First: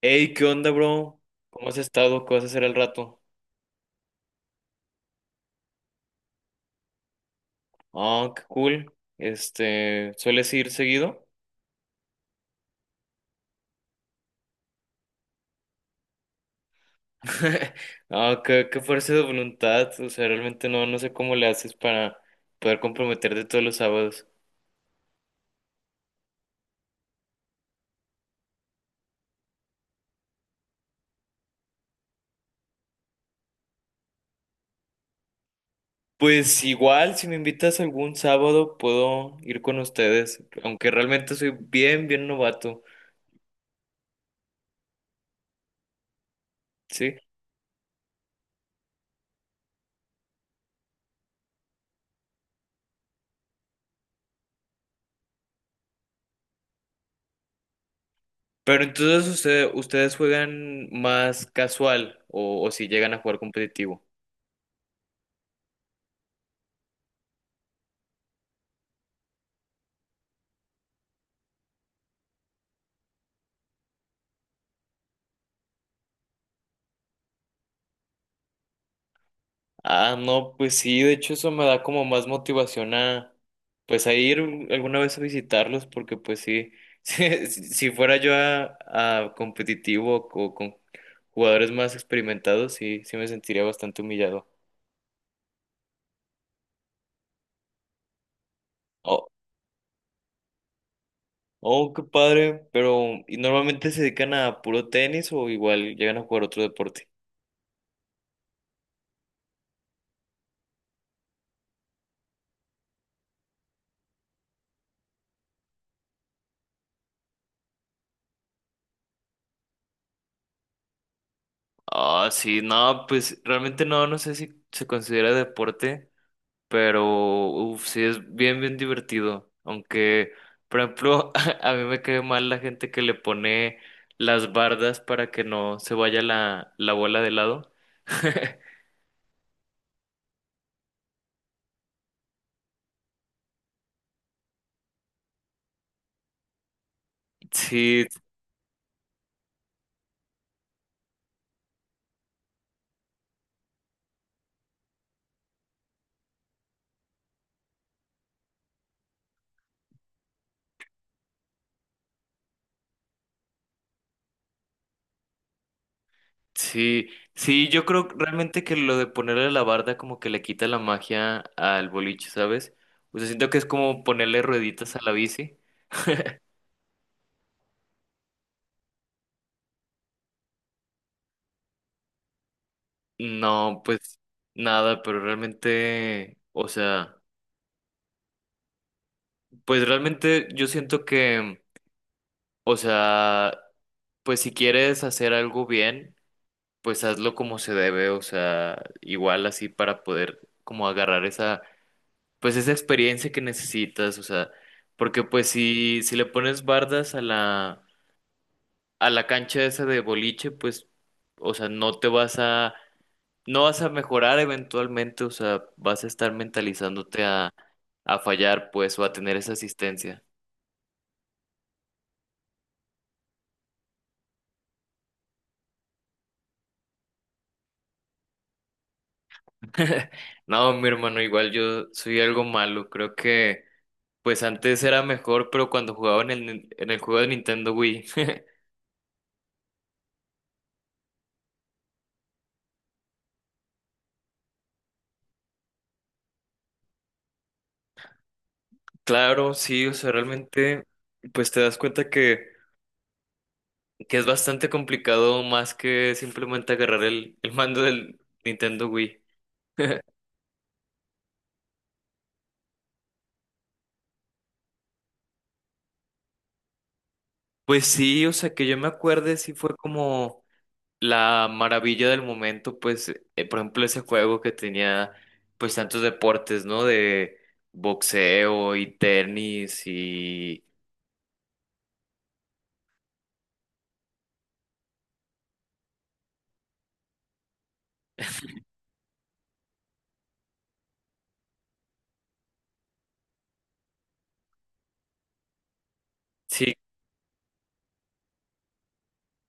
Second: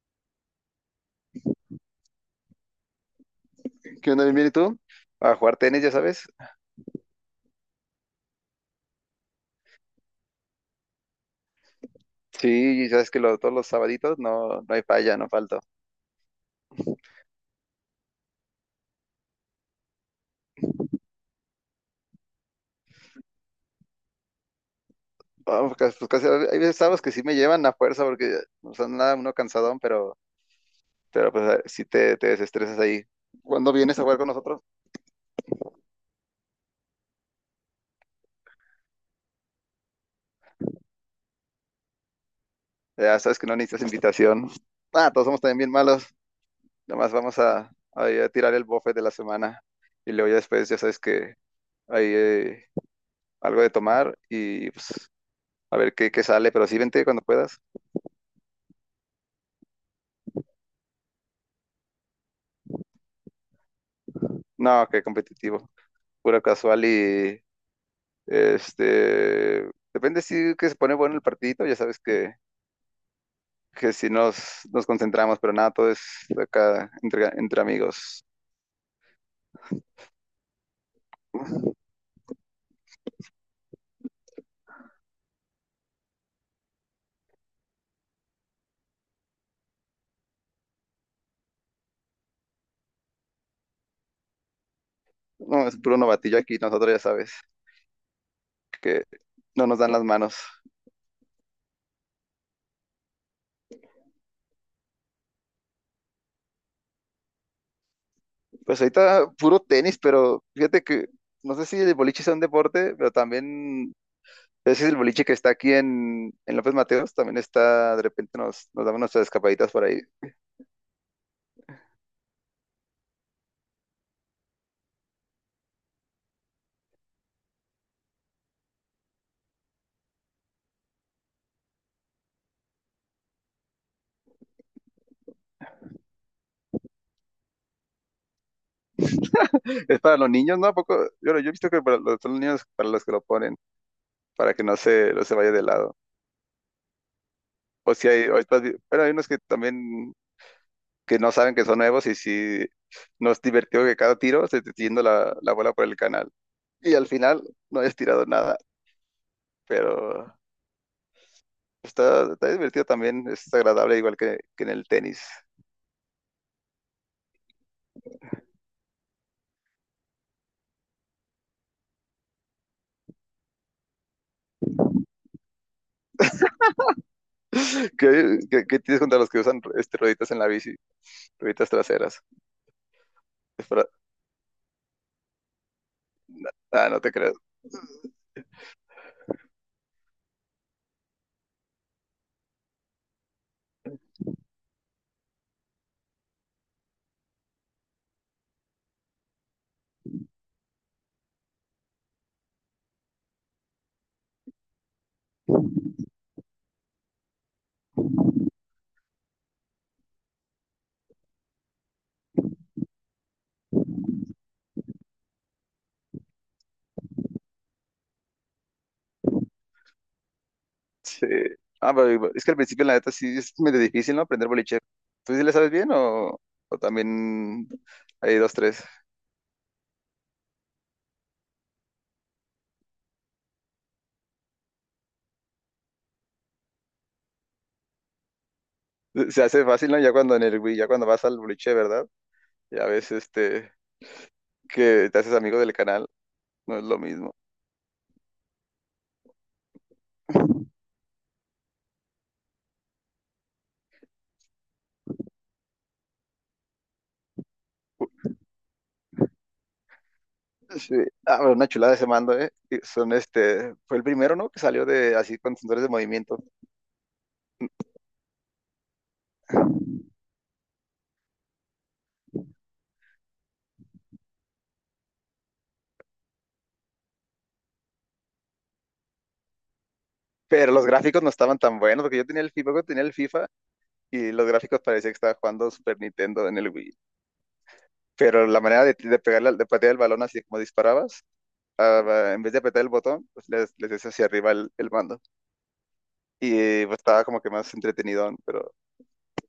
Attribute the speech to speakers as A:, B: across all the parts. A: Hey, ¿qué onda, bro? ¿Cómo has estado? ¿Qué vas a hacer al rato?
B: ¿Qué onda? Bien, bien. ¿Y tú? A jugar tenis, ya sabes.
A: Ah, qué cool. Este, ¿sueles ir seguido?
B: Sí, ya sabes que todos los sabaditos no hay falla, no falto.
A: Ah, qué fuerza de voluntad. O sea, realmente no, no sé cómo le haces para poder comprometerte todos los sábados.
B: Vamos, casi, hay veces sábados que sí me llevan a fuerza porque no son nada, uno cansadón, pero pues sí te desestresas ahí. Cuando vienes a jugar con nosotros,
A: Pues igual, si me invitas algún sábado, puedo ir con ustedes, aunque realmente soy bien, bien novato,
B: ya sabes que no necesitas invitación. Ah, todos somos también bien malos. Nomás
A: ¿sí?
B: vamos ir a tirar el buffet de la semana, y luego ya después ya sabes que hay algo de tomar y pues a ver qué sale, pero sí vente cuando puedas.
A: Pero entonces ustedes juegan más casual o si llegan a jugar competitivo.
B: No, qué competitivo. Pura casual y este, depende si que se pone bueno el partidito, ya sabes que si nos concentramos, pero nada, todo es acá entre amigos.
A: Ah, no, pues sí, de hecho eso me da como más motivación a, pues a ir alguna vez a visitarlos, porque pues sí, si fuera yo a competitivo o con jugadores más experimentados, sí, sí me sentiría bastante humillado.
B: No, es puro novatillo aquí, nosotros ya sabes que
A: Oh,
B: no nos dan las manos.
A: oh, qué padre, pero ¿y normalmente se dedican a puro tenis o igual llegan a jugar otro deporte?
B: Pues ahorita puro tenis, pero fíjate que no sé si el boliche sea un deporte, pero también ese es el boliche que está aquí en López Mateos, también está, de repente nos damos nuestras escapaditas por ahí.
A: Ah, sí, no, pues realmente no, no sé si se considera deporte. Pero, uff, sí es bien, bien divertido. Aunque, por ejemplo, a mí me cae mal la gente que le pone las bardas para que no se vaya la bola de lado.
B: Es para los niños, ¿no? ¿A poco? Yo he visto que son los niños para los que lo ponen, para que no se vaya de lado. O
A: Sí,
B: si hay, o estás, pero hay unos que también que no saben que son nuevos, y si nos divertió que cada tiro se te esté yendo la bola por el canal. Y al final no hayas tirado nada, pero está divertido también, es agradable igual que en el tenis.
A: sí, sí, yo creo realmente que lo de ponerle la barda como que le quita la magia al boliche, ¿sabes? O sea, siento que es como ponerle rueditas a la bici.
B: Qué tienes contra los que usan rueditas en la bici, rueditas traseras? Es
A: No,
B: para-
A: pues nada, pero realmente, o
B: Ah, no te
A: sea,
B: creo.
A: pues realmente yo siento que, o sea, pues si quieres hacer algo bien, pues hazlo como se debe, o sea, igual así para poder como agarrar esa, pues esa experiencia que necesitas, o sea, porque pues si le pones bardas a a la cancha esa de boliche, pues, o sea, no vas a mejorar eventualmente, o sea, vas a estar mentalizándote a fallar, pues, o a tener esa asistencia.
B: Sí. Ah, pero es que al principio, la neta, sí es medio difícil, ¿no? Aprender boliche. ¿Tú sí le sabes bien o también hay dos, tres?
A: No, mi hermano, igual yo soy algo malo, creo que... Pues antes era mejor, pero cuando jugaba en en el juego de Nintendo Wii.
B: Se hace fácil, ¿no? Ya cuando en el Wii, ya cuando vas al boliche, ¿verdad? Ya ves, que te haces amigo del canal, no es lo mismo.
A: Claro, sí, o sea, realmente, pues te das cuenta que es bastante complicado más que simplemente agarrar el mando del Nintendo Wii.
B: Sí. Ah, pero una chulada ese mando, ¿eh? Y son, fue el primero, ¿no? Que salió de, así, con sensores de movimiento.
A: Pues sí, o sea, que yo me acuerde, sí fue como la maravilla del momento, pues, por ejemplo, ese juego que tenía, pues, tantos deportes, ¿no? De boxeo y tenis y...
B: Pero los gráficos no estaban tan buenos, porque yo tenía el FIFA, y los gráficos parecía que estaba jugando Super Nintendo en el Wii. Pero la manera de pegarle, de patear el balón así como disparabas, en vez de apretar el botón, pues les des hacia arriba el mando.
A: Sí,
B: Y pues, estaba como que más entretenido, pero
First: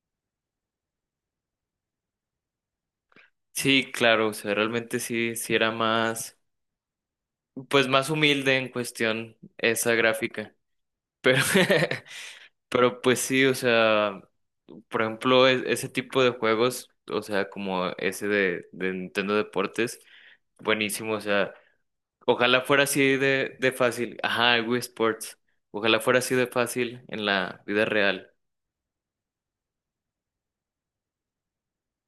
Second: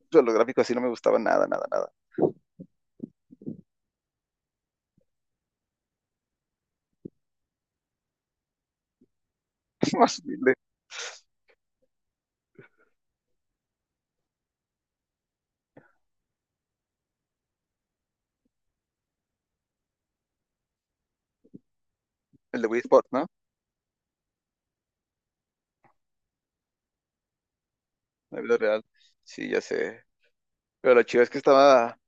B: los gráficos sí no me gustaban nada, nada, nada.
A: sí, claro, o sea, realmente sí, sí era más, pues más humilde en cuestión esa
B: Más
A: gráfica. Pero, pero pues sí, o sea, por ejemplo, ese tipo de juegos, o sea, como ese de Nintendo Deportes, buenísimo, o sea,
B: el
A: ojalá
B: de Wii
A: fuera
B: Sport,
A: así
B: ¿no?
A: de fácil. Ajá, el Wii Sports, ojalá fuera así de fácil en la vida real.
B: La vida real. Sí, ya sé. Pero lo chido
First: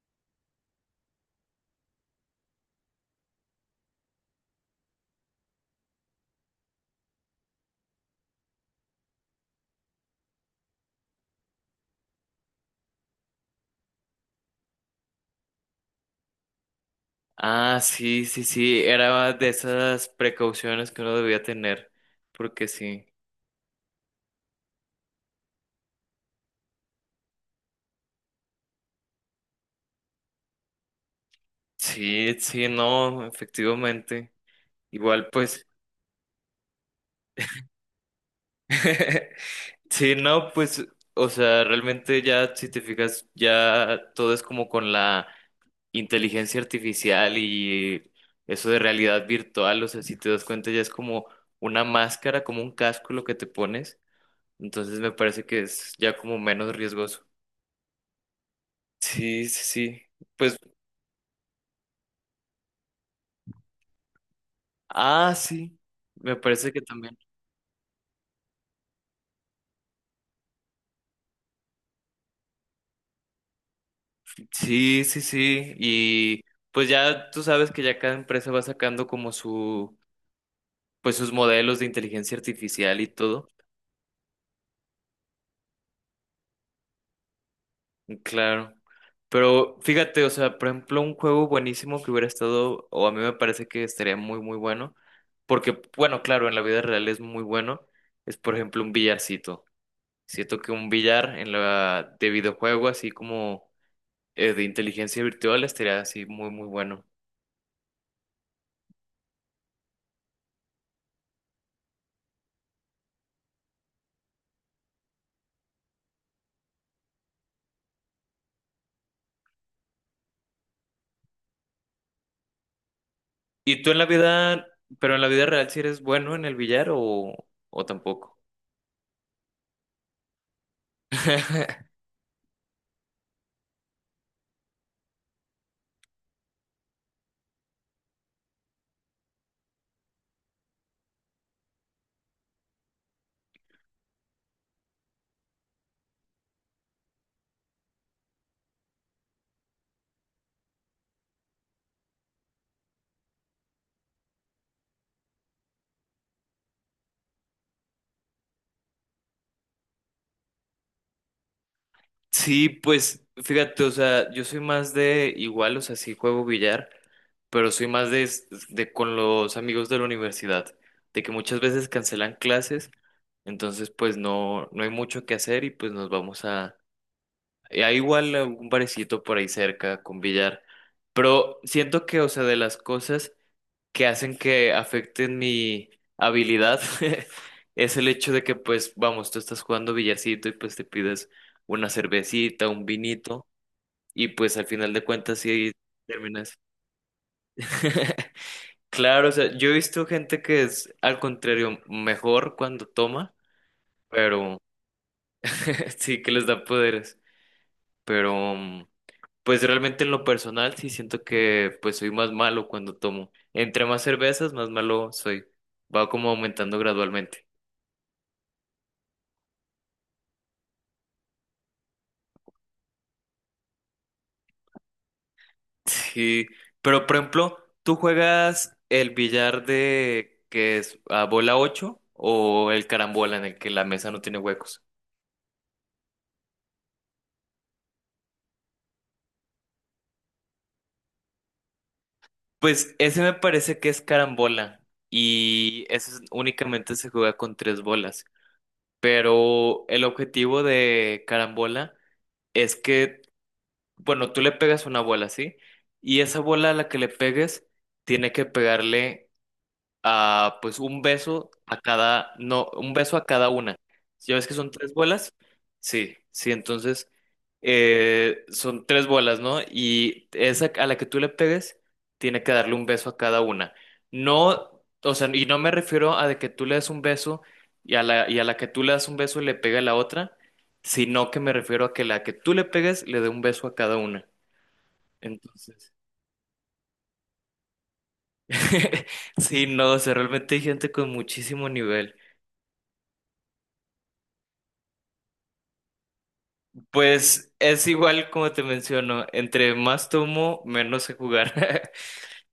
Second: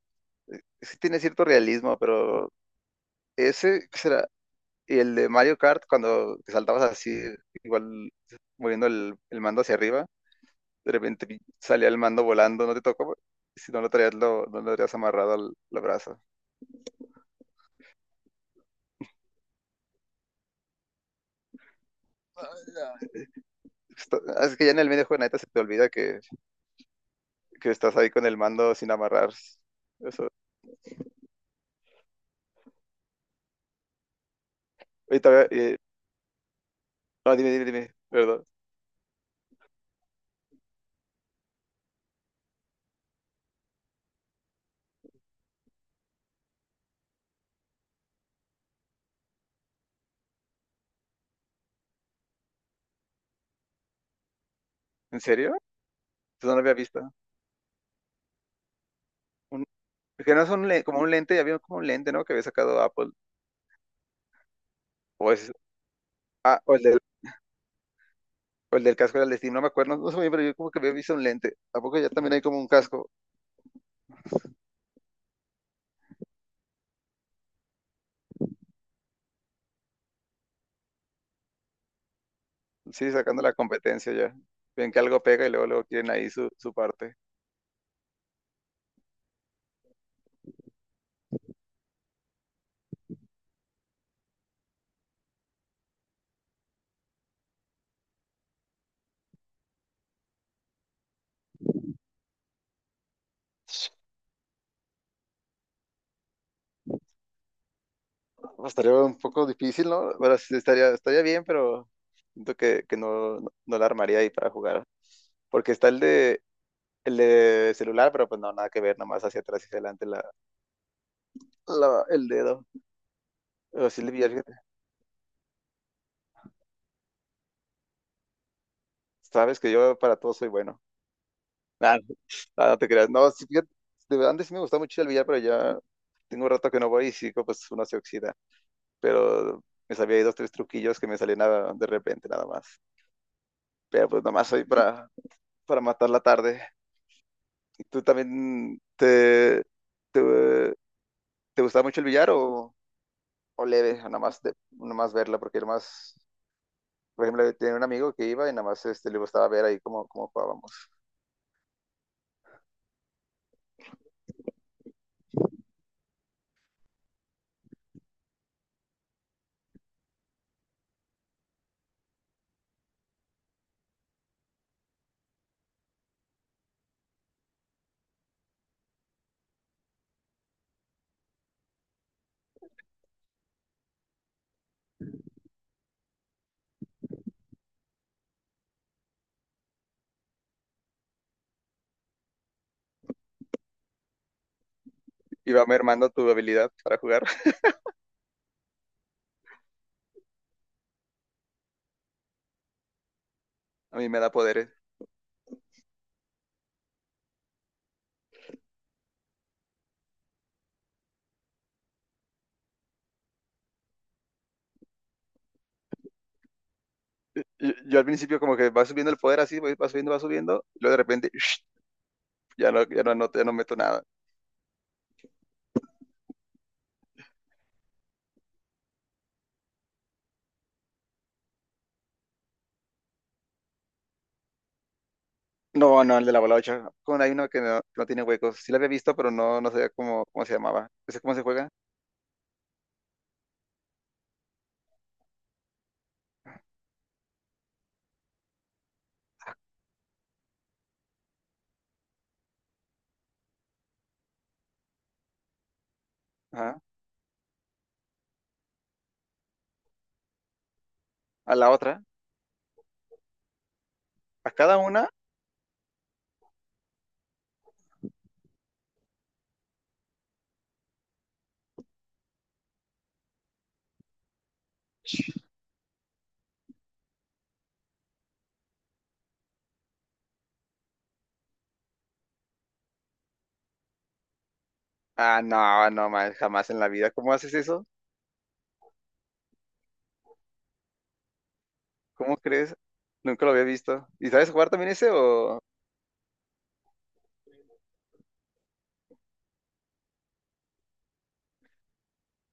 B: es que tiene cierto realismo, pero ese, ¿qué será? Y el de Mario Kart, cuando te saltabas así, igual moviendo el mando hacia arriba, de repente salía el mando volando, no te tocó, si no lo traías, no lo habrías amarrado al brazo.
A: Ah, sí, sí, sí, era de esas precauciones que uno debía tener, porque sí.
B: Es que ya en el medio juego, neta, se te olvida que estás ahí con el mando sin amarrar. Eso.
A: Sí, sí, no, efectivamente.
B: Oye,
A: Igual,
B: todavía,
A: pues,
B: no, dime, dime, dime, perdón.
A: sí, no, pues, o sea, realmente ya, si te fijas, ya todo es como con la inteligencia artificial y eso de realidad virtual, o sea, si te das cuenta, ya es como una máscara, como un casco lo que te pones. Entonces me
B: ¿En
A: parece
B: serio?
A: que es ya como
B: Eso no lo había
A: menos
B: visto.
A: riesgoso. Sí, sí,
B: Un-
A: sí.
B: que no es
A: Pues,
B: como un lente, ya había como un lente, ¿no? Que había sacado Apple. O,
A: ah,
B: es,
A: sí, me
B: ah,
A: parece
B: o,
A: que
B: el del,
A: también.
B: o el del casco del Steam, no me acuerdo, no sé muy bien, pero yo como que había visto un lente. ¿A poco ya también hay como un casco?
A: Sí, sí, sí. Y pues ya tú sabes que ya cada empresa va sacando como su, pues sus modelos de inteligencia artificial y
B: Sí, sacando
A: todo.
B: la competencia ya. Ven que algo pega y luego quieren ahí su parte.
A: Claro. Pero fíjate, o sea, por ejemplo, un juego buenísimo que hubiera estado, o a mí me parece que estaría muy, muy bueno, porque, bueno, claro, en la vida real es muy bueno, es por ejemplo un billarcito. Siento que un billar en la de videojuego, así como de inteligencia virtual, estaría así muy, muy bueno.
B: Pues, estaría un poco difícil, ¿no? Bueno, sí, estaría bien, pero siento que no, no, no la armaría ahí para jugar. Porque está el de celular, pero pues no, nada que ver, nomás hacia atrás y hacia adelante el dedo.
A: ¿Y tú
B: Pero
A: en
B: sí,
A: la
B: le vi, fíjate,
A: vida, pero en la vida real, ¿si eres bueno en el billar o tampoco?
B: sabes que yo para todo soy bueno. Nah, nah, no te creas. No, sí, fíjate, de verdad, antes sí me gustaba mucho el billar, pero ya tengo un rato que no voy y sí, pues uno se oxida. Pero me sabía ahí dos, tres truquillos que me salían de repente nada más. Pero pues nomás soy para matar la tarde. ¿Y tú también te, te gustaba mucho el billar o leve? O nada más, nada más verla, porque nada más, por ejemplo, tenía un amigo que iba y nada más le gustaba ver ahí cómo jugábamos.
A: Sí, pues fíjate, o sea, yo soy más de igual, o sea, sí juego billar, pero soy más de con los amigos de la universidad, de que muchas veces cancelan clases, entonces pues no, no hay mucho que hacer y pues nos vamos a... y hay igual algún barecito por ahí cerca con billar, pero siento que, o sea, de las cosas... que hacen que afecten mi habilidad es el hecho de que, pues, vamos, tú estás jugando billarcito y pues te pides una cervecita, un vinito y pues al final de cuentas
B: Iba
A: sí
B: mermando tu
A: terminas.
B: habilidad para jugar.
A: Claro, o sea, yo he visto gente que es al contrario mejor cuando toma,
B: A mí me da
A: pero
B: poderes.
A: sí que les da poderes, pero pues realmente en lo personal sí siento que pues soy más malo cuando tomo. Entre más cervezas, más malo soy. Va como aumentando
B: Yo,
A: gradualmente.
B: yo al principio como que va subiendo el poder así, va subiendo, y luego de repente ya no, ya no anoto, ya no meto nada.
A: Sí, pero por ejemplo, ¿tú juegas el billar de que es a bola 8 o el carambola en el que la mesa no tiene huecos?
B: No, no, el de la balocha. Con hay uno que no tiene huecos. Sí la había visto, pero no sabía cómo se llamaba. ¿Ese cómo se juega?
A: Pues ese me parece que es carambola y únicamente se juega con tres bolas. Pero el objetivo de carambola es que, bueno, tú le pegas una bola, ¿sí? Y esa bola a
B: Ajá.
A: la que le pegues tiene que pegarle a, pues un beso
B: A la
A: a
B: otra.
A: cada, no, un beso a cada una. Si ves
B: A
A: que son
B: cada
A: tres
B: una.
A: bolas, sí, sí, entonces son tres bolas, ¿no? Y esa a la que tú le pegues, tiene que darle un beso a cada una. No, o sea, y no me refiero a de que tú le des un beso y a y a la que tú le das un beso le pega a la otra, sino que me refiero a que la que tú le pegues le dé un beso a cada una.
B: Ah, no,
A: Entonces,
B: no, man, jamás en la vida. ¿Cómo haces eso?
A: sí, no, o sea, realmente hay gente con muchísimo nivel.
B: ¿Cómo crees? Nunca lo había visto. ¿Y sabes jugar también ese o...?
A: Pues es igual como te menciono, entre más tomo, menos sé jugar.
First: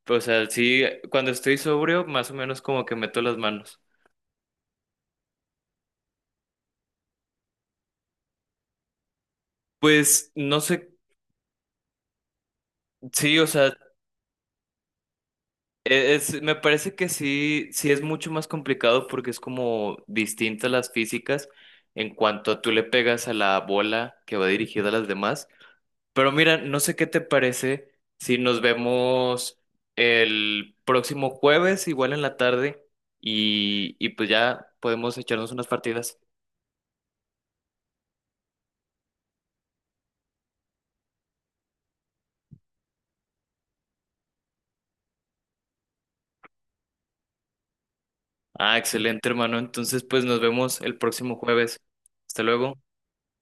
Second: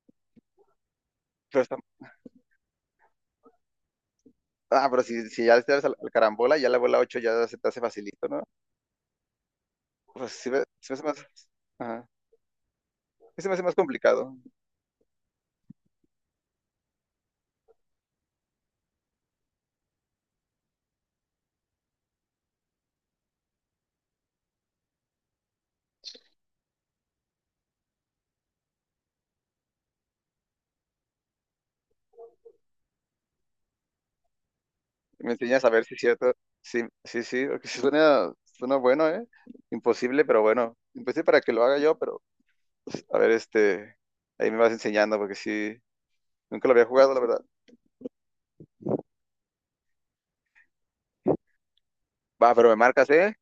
A: O sea, sí, cuando estoy
B: Pero está-
A: sobrio, más o menos como que meto las manos.
B: Ah, pero si ya le das al carambola, ya la bola 8 ya se te hace facilito, ¿no?
A: Pues
B: Pues sí
A: no sé,
B: se me hace más... Ajá.
A: sí,
B: Sí
A: o
B: se me hace
A: sea,
B: más complicado.
A: es, me parece que sí, sí es mucho más complicado porque es como distintas las físicas en cuanto a tú le pegas a la bola que va dirigida a las demás. Pero mira, no sé qué te parece si nos vemos el próximo jueves, igual en la tarde, y pues ya podemos
B: Me
A: echarnos
B: enseñas
A: unas
B: a ver si es
A: partidas.
B: cierto. Sí, sí, sí, porque sí suena bueno, ¿eh? Imposible, pero bueno. Imposible para que lo haga yo, pero... A ver. Ahí me vas enseñando porque sí... Nunca lo había jugado, la verdad.
A: Ah, excelente, hermano. Entonces, pues nos vemos el próximo jueves. Hasta
B: Va, pero
A: luego.
B: me marcas, ¿eh?